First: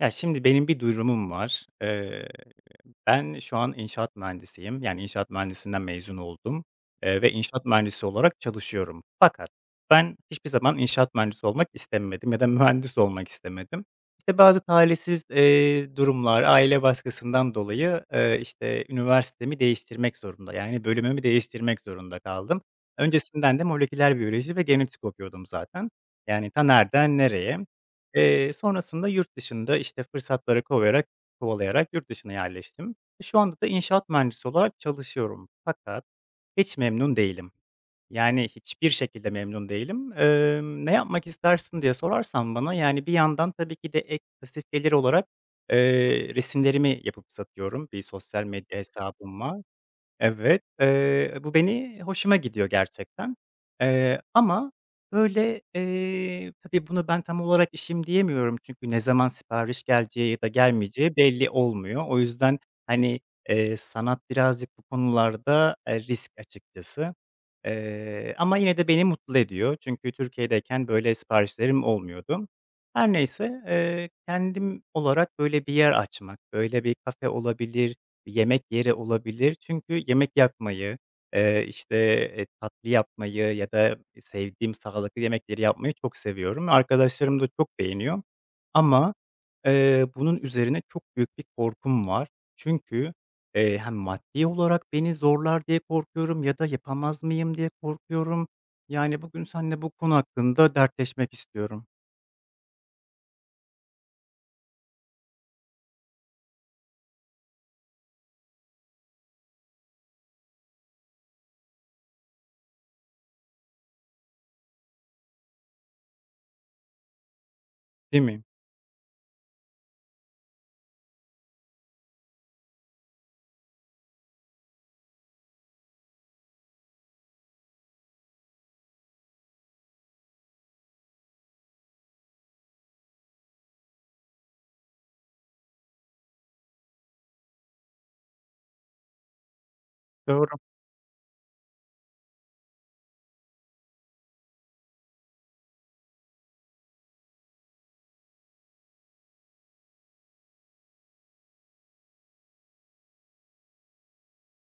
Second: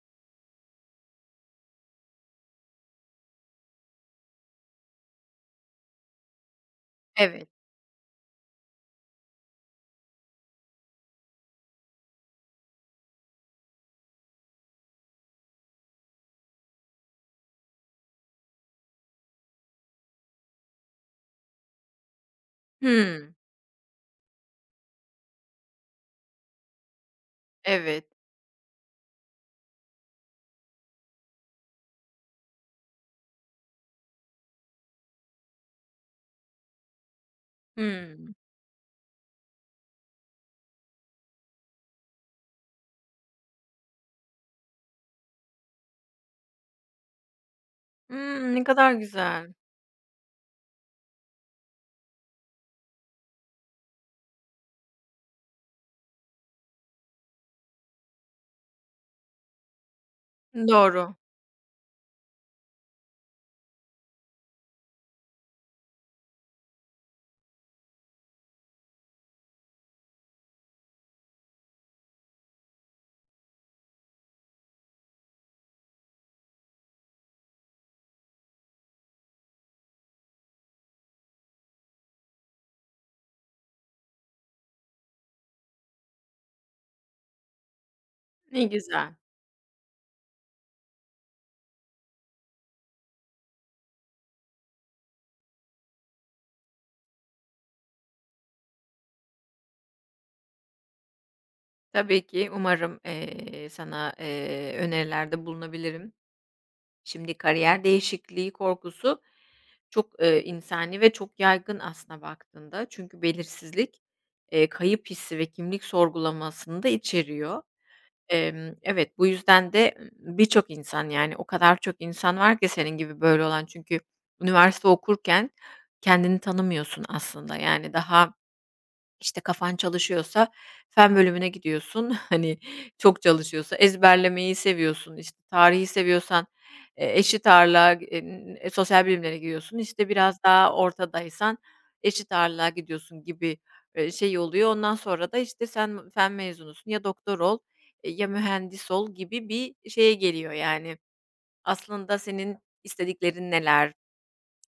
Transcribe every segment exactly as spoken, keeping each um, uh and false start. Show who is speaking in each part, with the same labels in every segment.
Speaker 1: Ya, şimdi benim bir durumum var. Eee, ben şu an inşaat mühendisiyim. Yani, inşaat mühendisinden mezun oldum, eee, ve
Speaker 2: Evet.
Speaker 1: inşaat mühendisi olarak çalışıyorum. Fakat ben hiçbir zaman inşaat mühendisi olmak istemedim ya da mühendis olmak istemedim. İşte, bazı talihsiz, eee, durumlar, aile baskısından dolayı, eee, işte, üniversitemi değiştirmek zorunda, yani, bölümümü değiştirmek zorunda kaldım.
Speaker 2: Hımm.
Speaker 1: Öncesinden de moleküler biyoloji ve genetik okuyordum zaten. Yani, ta nereden nereye.
Speaker 2: Evet.
Speaker 1: Eee, sonrasında yurt dışında, işte, fırsatları kovayarak kovalayarak yurt dışına yerleştim. Şu anda da inşaat mühendisi olarak çalışıyorum fakat hiç memnun değilim.
Speaker 2: Hımm.
Speaker 1: Yani, hiçbir şekilde memnun değilim. Emm, "Ne yapmak istersin?" diye sorarsan bana, yani, bir yandan tabii ki de ek pasif gelir olarak, eee, resimlerimi yapıp satıyorum. Bir sosyal
Speaker 2: Hımm, ne
Speaker 1: medya
Speaker 2: kadar
Speaker 1: hesabım
Speaker 2: güzel.
Speaker 1: var. Evet, eee, bu beni hoşuma gidiyor gerçekten. Eee, ama, böyle, eee, tabii bunu ben tam olarak işim diyemiyorum çünkü ne zaman sipariş geleceği ya da
Speaker 2: Doğru.
Speaker 1: gelmeyeceği belli olmuyor. O yüzden, hani, eee, sanat birazcık bu konularda, eee, risk açıkçası. Eee, ama yine de beni mutlu ediyor çünkü Türkiye'deyken böyle siparişlerim olmuyordu. Her neyse, eee, kendim olarak böyle bir yer açmak, böyle bir kafe olabilir. Yemek yeri olabilir çünkü yemek yapmayı, eee, işte, eee, tatlı yapmayı ya da sevdiğim sağlıklı yemekleri yapmayı çok seviyorum, arkadaşlarım da çok beğeniyor
Speaker 2: Ne güzel.
Speaker 1: ama, eee, bunun üzerine çok büyük bir korkum var. Çünkü, eee, hem maddi olarak beni zorlar diye korkuyorum ya da yapamaz mıyım diye korkuyorum. Yani, bugün seninle bu konu hakkında dertleşmek istiyorum.
Speaker 2: Tabii ki umarım, eee, sana, eee, önerilerde bulunabilirim. Şimdi kariyer değişikliği korkusu çok, eee, insani ve çok yaygın aslına baktığında. Çünkü belirsizlik, eee, kayıp hissi ve kimlik sorgulamasını da içeriyor.
Speaker 1: Değil mi?
Speaker 2: Emm, evet, bu yüzden de birçok insan, yani, o kadar çok insan var ki senin gibi böyle olan çünkü üniversite okurken kendini tanımıyorsun aslında. Yani, daha işte, kafan çalışıyorsa fen bölümüne gidiyorsun. Hani, çok çalışıyorsa ezberlemeyi seviyorsun, işte, tarihi seviyorsan, eee, eşit ağırlığa, eee, sosyal bilimlere gidiyorsun. İşte, biraz
Speaker 1: Doğru,
Speaker 2: daha ortadaysan eşit ağırlığa gidiyorsun gibi, eee, şey oluyor. Ondan sonra da, işte, sen fen mezunusun, ya doktor ol, eee, ya mühendis ol gibi bir şeye geliyor yani. Aslında senin istediklerin neler?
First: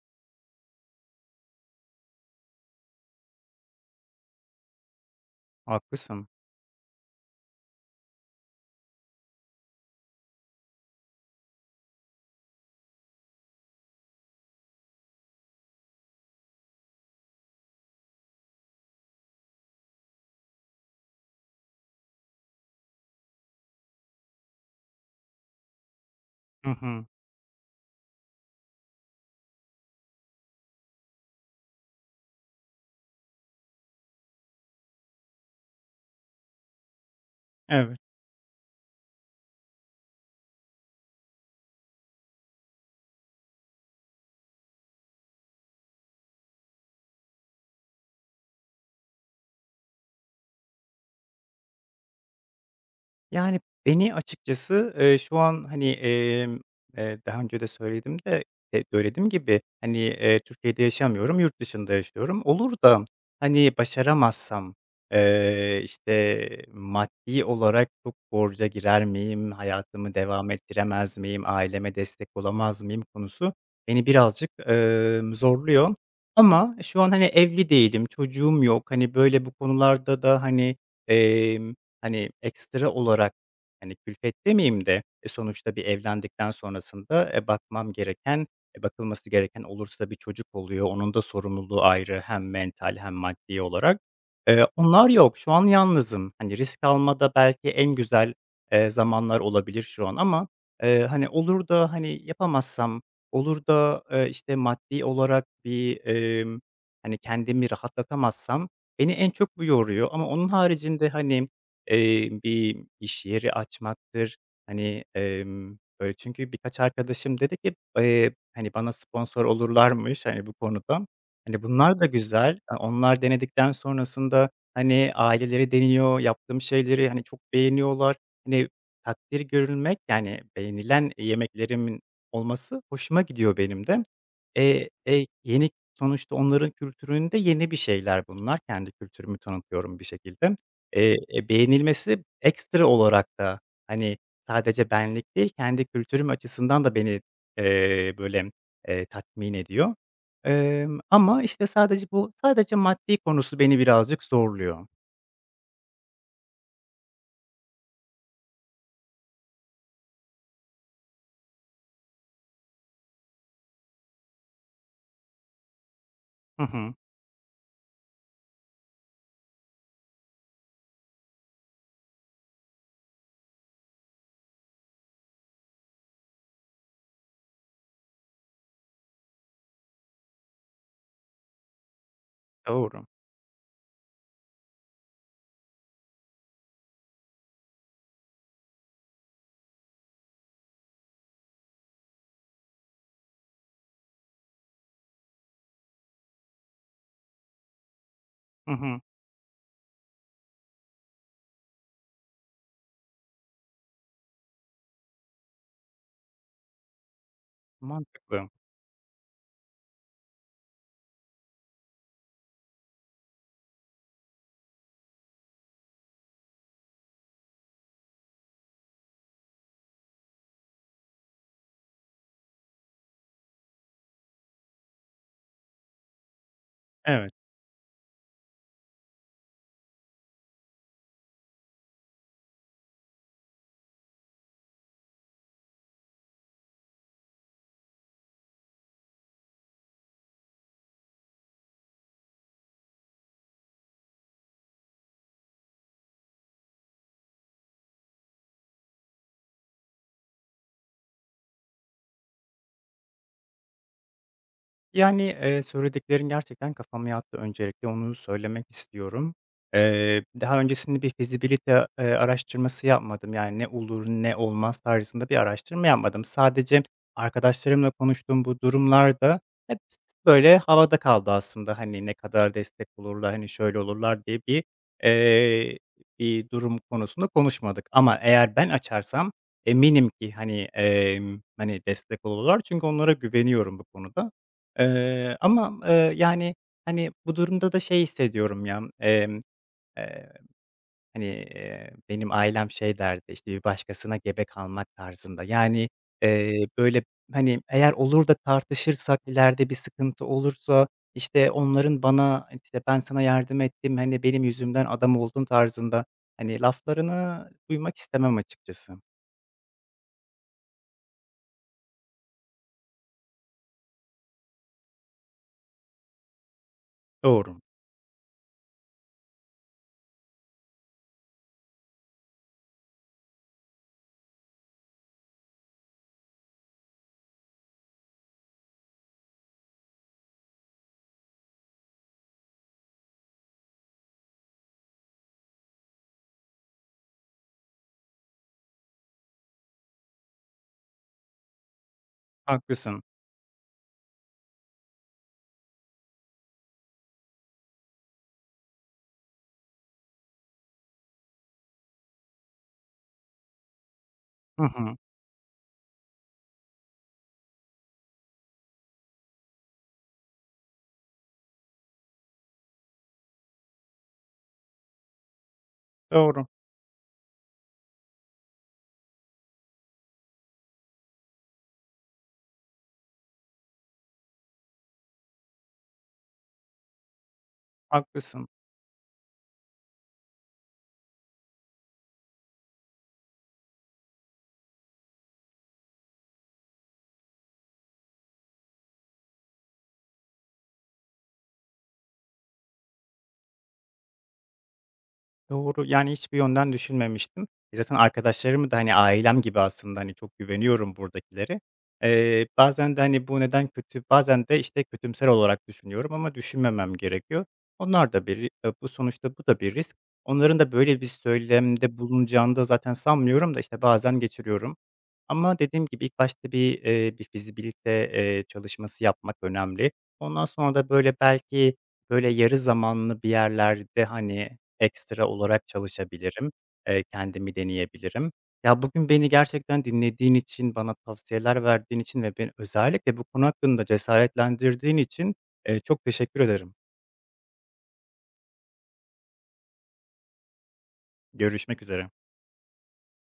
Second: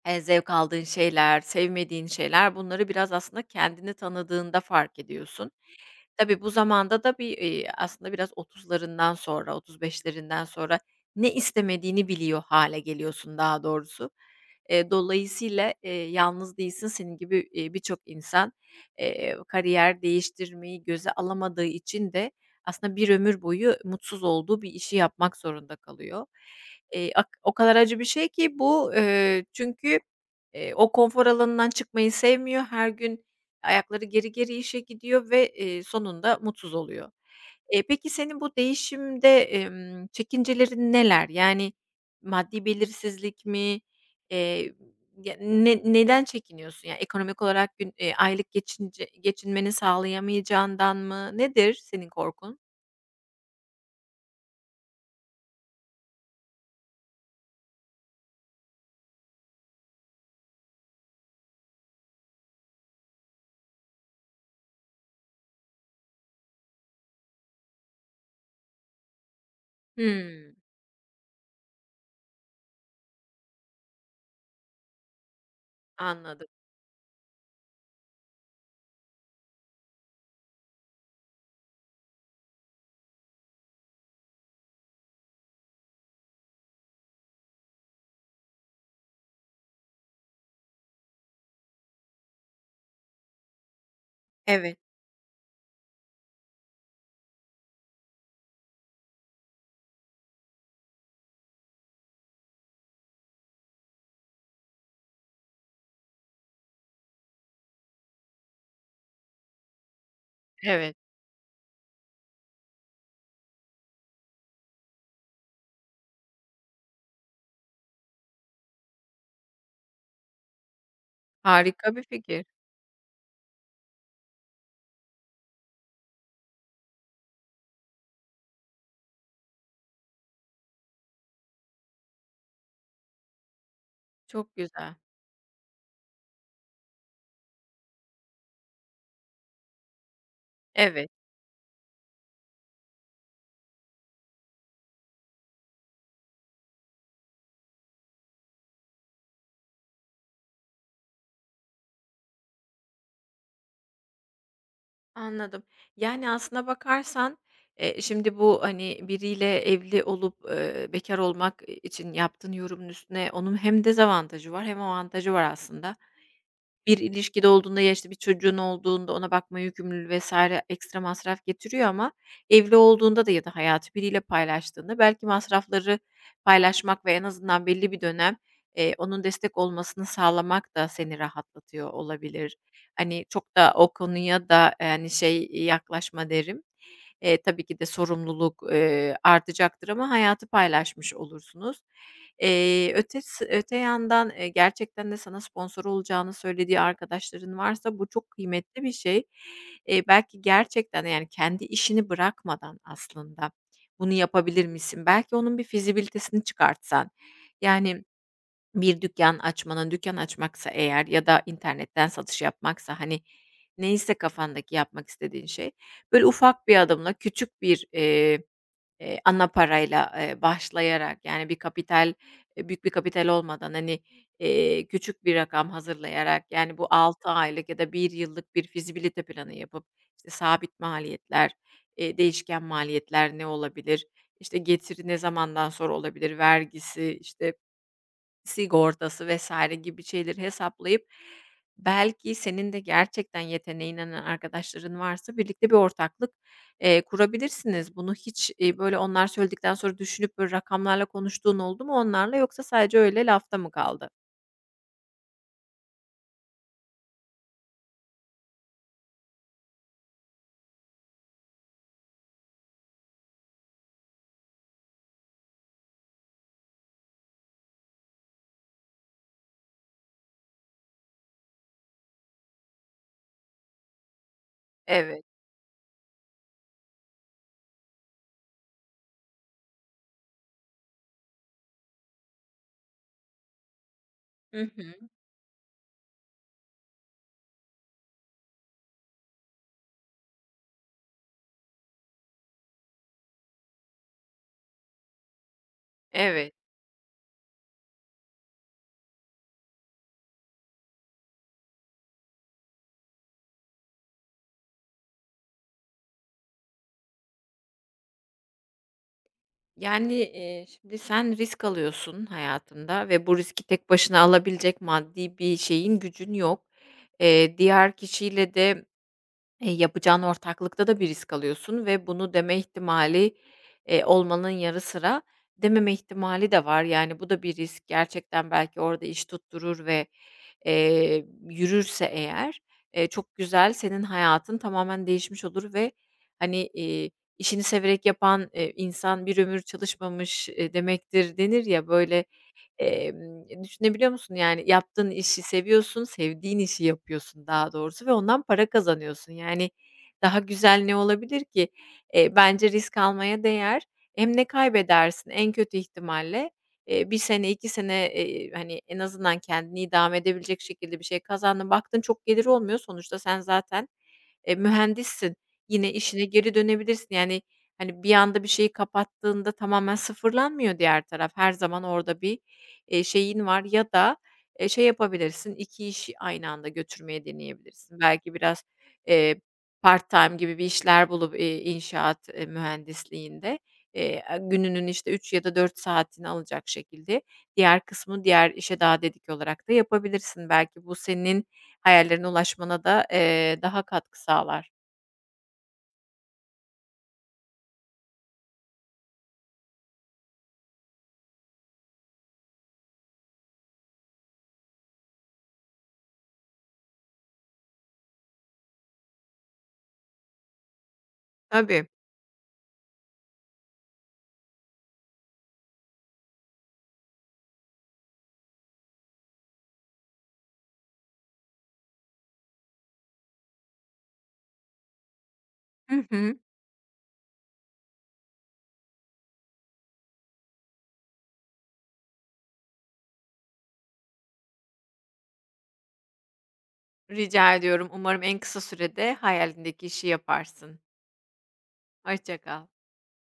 Speaker 2: Eee, zevk aldığın şeyler, sevmediğin şeyler bunları biraz aslında kendini tanıdığında fark ediyorsun.
Speaker 1: haklısın.
Speaker 2: Tabii bu zamanda da bir, eee, aslında biraz otuzlarından sonra, otuz beşlerinden sonra ne istemediğini biliyor hale geliyorsun daha doğrusu. Eee, dolayısıyla, eee, yalnız değilsin. Senin gibi, eee, birçok insan, eee, kariyer değiştirmeyi göze alamadığı için de aslında bir ömür boyu mutsuz olduğu bir işi yapmak zorunda kalıyor.
Speaker 1: Hı hı.
Speaker 2: Eee, ak o kadar acı bir şey ki bu, eee, çünkü, eee, o konfor alanından çıkmayı sevmiyor. Her gün, ayakları geri geri işe gidiyor ve, eee, sonunda mutsuz oluyor. Eee,
Speaker 1: Evet.
Speaker 2: peki senin bu değişimde, emm, çekincelerin neler? Yani maddi belirsizlik mi? Eee, ya, ne neden çekiniyorsun? Ya, ekonomik olarak gün eee, aylık geçince geçinmeni sağlayamayacağından mı? Nedir senin korkun?
Speaker 1: Yani, beni açıkçası, eee, şu an, hani, emm, eee, daha önce de söyledim de, eee, söylediğim gibi, hani, eee, Türkiye'de yaşamıyorum, yurt dışında yaşıyorum. Olur da, hani, başaramazsam, eee, işte, maddi olarak çok borca girer miyim, hayatımı devam
Speaker 2: Hımm,
Speaker 1: ettiremez miyim, aileme destek olamaz mıyım konusu beni birazcık, emm, zorluyor.
Speaker 2: anladım.
Speaker 1: Ama şu an, hani, evli değilim, çocuğum yok. Hani, böyle, bu konularda da, hani, hani, ekstra olarak, hani, külfet demeyeyim de, e, sonuçta bir evlendikten sonrasında, e, bakmam gereken, e, bakılması gereken olursa bir çocuk oluyor. Onun da sorumluluğu ayrı, hem mental hem maddi olarak. Eee,
Speaker 2: Evet,
Speaker 1: onlar yok. Şu an yalnızım. Hani, risk almada belki en güzel, eee, zamanlar olabilir şu an ama, eee, hani, olur da, hani, yapamazsam, olur da, eee, işte, maddi olarak bir, emm, hani, kendimi rahatlatamazsam beni en çok bu yoruyor. Ama onun
Speaker 2: evet.
Speaker 1: haricinde, hani, Eee, bir iş yeri açmaktır. Hani, emm, böyle çünkü birkaç arkadaşım dedi ki, eee, hani, bana sponsor olurlarmış, hani, bu konuda. Hani,
Speaker 2: Harika
Speaker 1: bunlar
Speaker 2: bir
Speaker 1: da
Speaker 2: fikir.
Speaker 1: güzel. A onlar denedikten sonrasında, hani, aileleri deniyor, yaptığım şeyleri, hani, çok beğeniyorlar. Hani, takdir görülmek, yani, beğenilen yemeklerimin olması hoşuma gidiyor benim de.
Speaker 2: Çok
Speaker 1: Eee,
Speaker 2: güzel.
Speaker 1: e, yeni sonuçta onların kültüründe yeni bir şeyler bunlar. Kendi kültürümü tanıtıyorum bir şekilde.
Speaker 2: Evet.
Speaker 1: Eee, e, beğenilmesi ekstra olarak da, hani, sadece benlik değil, kendi kültürüm açısından da beni, eee, böyle, eee, tatmin ediyor. Emm, ama, işte, sadece bu sadece maddi konusu beni birazcık zorluyor.
Speaker 2: Anladım. Yani, aslına bakarsan, eee, şimdi bu, hani, biriyle evli olup, eee, bekar olmak, için yaptığın yorumun üstüne onun hem dezavantajı var hem avantajı var aslında.
Speaker 1: Hı hı.
Speaker 2: Bir ilişkide olduğunda ya, işte, bir çocuğun olduğunda ona bakma yükümlülüğü vesaire ekstra masraf getiriyor ama evli olduğunda da ya da hayatı biriyle paylaştığında belki masrafları paylaşmak ve en azından belli bir dönem, eee, onun destek olmasını sağlamak da seni rahatlatıyor olabilir.
Speaker 1: Doğru.
Speaker 2: Hani, çok da o konuya da, yani şey, iii, yaklaşma derim. Eee, tabii ki de sorumluluk, eee, artacaktır ama hayatı paylaşmış olursunuz. Eee, ötes öte yandan, eee, gerçekten de sana sponsor olacağını söylediği arkadaşların varsa bu çok
Speaker 1: Hı
Speaker 2: kıymetli bir
Speaker 1: hı.
Speaker 2: şey. Eee, belki gerçekten, yani, kendi işini bırakmadan aslında bunu yapabilir misin? Belki onun bir fizibilitesini çıkartsan, yani,
Speaker 1: Mantıklı.
Speaker 2: bir dükkan açmanın, dükkan açmaksa eğer ya da internetten satış yapmaksa, hani, neyse kafandaki yapmak istediğin şey, böyle, ufak bir adımla küçük bir, eee Eee, ana parayla, eee, başlayarak yani bir kapital, eee, büyük bir kapital olmadan, hani, eee, küçük bir rakam hazırlayarak, yani bu altı
Speaker 1: Evet.
Speaker 2: aylık ya da bir yıllık bir fizibilite planı yapıp, işte, sabit maliyetler, eee, değişken maliyetler ne olabilir, işte, getiri ne zamandan sonra olabilir, vergisi, işte sigortası vesaire gibi şeyleri hesaplayıp belki senin de gerçekten yeteneğine inanan arkadaşların varsa birlikte bir ortaklık, eee, kurabilirsiniz. Bunu hiç, eee, böyle onlar söyledikten sonra düşünüp böyle rakamlarla konuştuğun oldu mu onlarla yoksa sadece öyle lafta mı kaldı?
Speaker 1: Yani, eee, söylediklerin gerçekten kafama yattı, öncelikle onu söylemek istiyorum. Eee, daha öncesinde bir fizibilite eee, araştırması yapmadım. Yani, ne olur ne olmaz tarzında bir araştırma yapmadım. Sadece arkadaşlarımla konuştuğum bu durumlarda hep böyle havada kaldı aslında. Hani, ne kadar destek olurlar, hani, şöyle olurlar diye bir,
Speaker 2: Evet.
Speaker 1: eee, bir durum konusunda konuşmadık. Ama eğer ben açarsam eminim ki, hani, emm, hani, destek olurlar çünkü onlara güveniyorum bu konuda.
Speaker 2: Hı hı.
Speaker 1: Eee, ama, eee, yani, hani, bu durumda da şey hissediyorum ya, emm, eee, hani, eee, benim ailem şey derdi, işte, "Bir başkasına gebe kalmak" tarzında. Yani,
Speaker 2: Evet.
Speaker 1: eee, böyle, hani, eğer olur da tartışırsak, ileride bir sıkıntı olursa, işte, onların bana, işte, "Ben sana yardım ettim, hani, benim yüzümden adam oldun" tarzında, hani, laflarını duymak istemem açıkçası.
Speaker 2: Yani, eee, şimdi sen risk alıyorsun hayatında ve bu riski tek başına alabilecek maddi bir şeyin, gücün yok. Eee,
Speaker 1: Doğru,
Speaker 2: diğer kişiyle de Eee, yapacağın ortaklıkta da bir risk alıyorsun ve bunu deme ihtimali, eee, olmanın yarı sıra dememe ihtimali de var. Yani, bu da bir risk. Gerçekten belki orada iş tutturur ve, eee, yürürse eğer, eee, çok güzel, senin hayatın tamamen değişmiş olur ve, hani, iii, "İşini severek yapan, eee, insan bir ömür çalışmamış, eee, demektir." denir ya, böyle,
Speaker 1: haklısın.
Speaker 2: Emm, e, düşünebiliyor musun? Yani, yaptığın işi seviyorsun, sevdiğin işi yapıyorsun daha doğrusu ve ondan para kazanıyorsun. Yani, daha güzel ne olabilir ki? Eee, bence risk almaya değer. Hem ne
Speaker 1: Hı hı.
Speaker 2: kaybedersin? En kötü ihtimalle, eee, bir sene, iki sene, eee, hani, en azından kendini idame edebilecek şekilde bir şey kazandın. Baktın çok gelir olmuyor. Sonuçta sen zaten, eee, mühendissin. Yine işine
Speaker 1: Doğru,
Speaker 2: geri dönebilirsin. Yani, hani, bir anda bir şeyi kapattığında tamamen sıfırlanmıyor diğer taraf. Her zaman orada bir eee, şeyin var ya da, eee, şey yapabilirsin, iki işi aynı anda götürmeye deneyebilirsin. Belki
Speaker 1: haklısın.
Speaker 2: biraz, eee, part-time gibi bir işler bulup, eee, inşaat, eee, mühendisliğinde, eee, gününün işte üç ya da dört saatini alacak şekilde diğer kısmı diğer işe daha dedik olarak da yapabilirsin. Belki bu senin hayallerine ulaşmana da, eee, daha katkı sağlar.
Speaker 1: Doğru. Yani, hiçbir yönden düşünmemiştim. E, zaten arkadaşlarımı da, hani, ailem gibi aslında, hani, çok güveniyorum buradakileri. Bazen de, hani, bu neden kötü, bazen de, işte, kötümser olarak düşünüyorum ama düşünmemem gerekiyor. Onlar da bir ri bu sonuçta bu da bir risk. Onların da böyle bir
Speaker 2: Tabii.
Speaker 1: söylemde bulunacağını da zaten sanmıyorum da, işte, bazen geçiriyorum. Ama dediğim gibi ilk başta bir, eee, bir fizibilite, eee, çalışması yapmak önemli. Ondan sonra da, böyle, belki, böyle, yarı zamanlı bir yerlerde, hani, ekstra olarak
Speaker 2: Hı hı.
Speaker 1: çalışabilirim, eee, kendimi deneyebilirim. Ya, bugün beni gerçekten dinlediğin için, bana tavsiyeler verdiğin için ve beni özellikle bu konu hakkında cesaretlendirdiğin için, eee, çok teşekkür ederim.
Speaker 2: Rica ediyorum. Umarım en kısa sürede hayalindeki işi yaparsın.
Speaker 1: Görüşmek üzere.
Speaker 2: Hoşça kal.